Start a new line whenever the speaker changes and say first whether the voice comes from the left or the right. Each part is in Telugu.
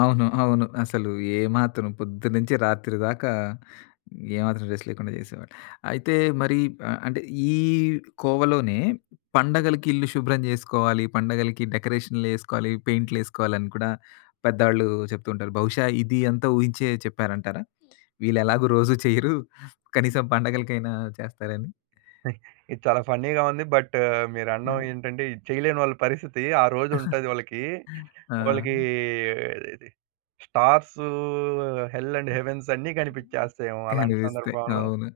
left: అవును. అవును. అసలు ఏమాత్రం పొద్దునుంచి రాత్రి దాకా ఏ మాత్రం రెస్ట్ లేకుండా చేసేవాడిని. అయితే మరి ఆహ్, అంటే ఈ కోవలోనే పండగలకిల్లు శుభ్రం చేసుకోవాలి పండగలకి డెకరేషన్‌లేసుకోవాలి, పెయింటులేసుకోవాలని కూడా పేదోళ్లు చెప్తుంటారు. బహుశా ఇది అంతా ఊహించే చెప్పారంటారా? వీళ్లెలాగో రోజూ చెయ్యరు. కనీసం పండగలకైనా చేస్తారని.
right: అ! ఇది చాలా ఫన్నీ‌గా ఉంది. బట్టు మీరండం
left: హ్మ్.
right: ఏంటంటే ఇది చేయలేనోళ్ళ పరిస్థితి ఆ రోజుంటది వాళ్ళకి వాళ్ళకి
left: ఆ!
right: స్టార్స్ హెల్ అండ్
left: హ్మ్.
right: హెవెన్స్ అన్ని కనిపించేస్తాయేమో అలాంటి
left: కనిపిస్తాయి.
right: సందర్భంలో.
left: అవును.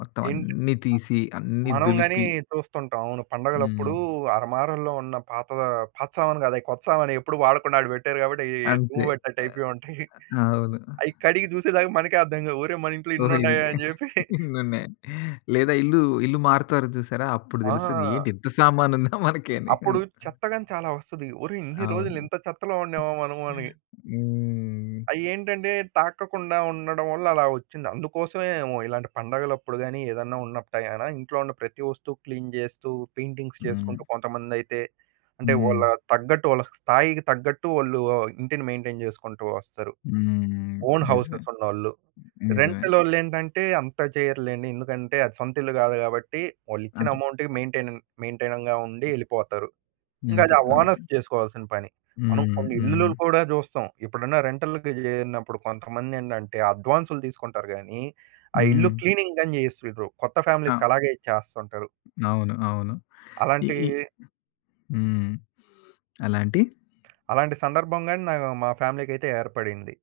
left: మొత్తం
right: ఏంటి? అ
left: అన్నీ తీసి అన్నీ
right: మనం గాని
left: దులిపి
right: చూస్తుంటాం అవును. పండగలప్పుడు
left: హ్మ్.
right: అరమారల్లో ఉన్న పాత పాత సామాను కాదు అది కొత్త సామానే ఎప్పుడు వాడకుండా అక్కడ పెట్టారు కాబట్టి అయ్యి
left: అంతే.
right: దుమ్ము
left: ఆహ్,
right: పట్టినట్టైపోయుంటయి.
left: అవును.
right: అయి కడిగి చూసే దాకా మనకే అర్థం కావు. ఒరేయ్ మనింట్లో
left: ఓహో! ఇది. గ
right: ఇనున్నాయా అని చెప్పి.
left: ఇనున్నాయని. లేదా ఇల్లు- ఇల్లు మారుతారు చూసారా? అప్పుడు తెలుస్తది ఏంటి
right: ఆ!
left: ఇంత సామానుందా మనకి అని.
right: అప్పుడు చెత్త గాని చాలా ఒస్తది. ఒరేయ్ ఇన్ని
left: అవును.
right: రోజులింత చెత్తలో ఉండామా మనమని.
left: హ్మ్.
right: అయ్యేంటంటే తాకకుండా ఉండడం వల్ల అలా ఒచ్చింది. అందుకోసమే ఏమో ఇలాంటి పండగలప్పుడు గాని ఏదైనా ఉన్నపుడే గణ ఇంట్లో ఉన్న ప్రతి వస్తువు క్లీన్ చేస్తూ పెయింటింగ్స్
left: హ్మ్.
right: చేసుకుంటూ కొంతమందైతే. అంటే
left: హ్మ్.
right: వాళ్ళ తగ్గట్టు వాళ్ళ స్థాయికి తగ్గట్టు వాళ్ళు ఆహ్, ఇంటిని మెయింటైన్ చేసుకుంటూ వస్తరు.
left: హ్మ్.
right: ఓన్
left: నిజమే.
right: హౌసెస్ ఉన్నోళ్ళు.
left: నిజమే.
right: రెంటలోల్లేంటంటే అంత చెయ్యరులెండి. ఎందుకంటే అది సొంత ఇల్లు కాదు కాబట్టి వాళ్ళిచ్చిన
left: అంత
right: అమౌంట్‌కి మేయిన్‌టైనింగ్- మేయిన్‌టైనింగ్‌గా ఉండి ఎళ్ళిపోతారు. ఇంకా
left: అంతే.
right: ఆ
left: అంతే.
right: ఓనర్స్ చేసుకోవాల్సిన పని. మనం
left: హ్మ్.
right: కొన్నిల్లులు
left: హ్మ్.
right: కూడా చూస్తాం. ఎప్పుడన్నా రెంటల్‌కి చేరిన్నప్పుడు కొంతమందేంటంటే అడ్వాన్సులు తీసుకుంటారు గాని ఆ ఇల్లు
left: హ్మ్.
right: క్లీనింగ్ గాని చేసివ్వరు కొత్త
left: ఆ!
right: ఫ్యామిలీస్‌‌కలాగే ఇచ్చేస్తుంటారు.
left: అవును. అవును. ఈ
right: అలాంటీ
left: ఈ హ్మ్. అలాంటి
right: అలాంటి సందర్భం గాని నా మా ఫ్యామిలీ‌‌కైతే ఏర్పడింది.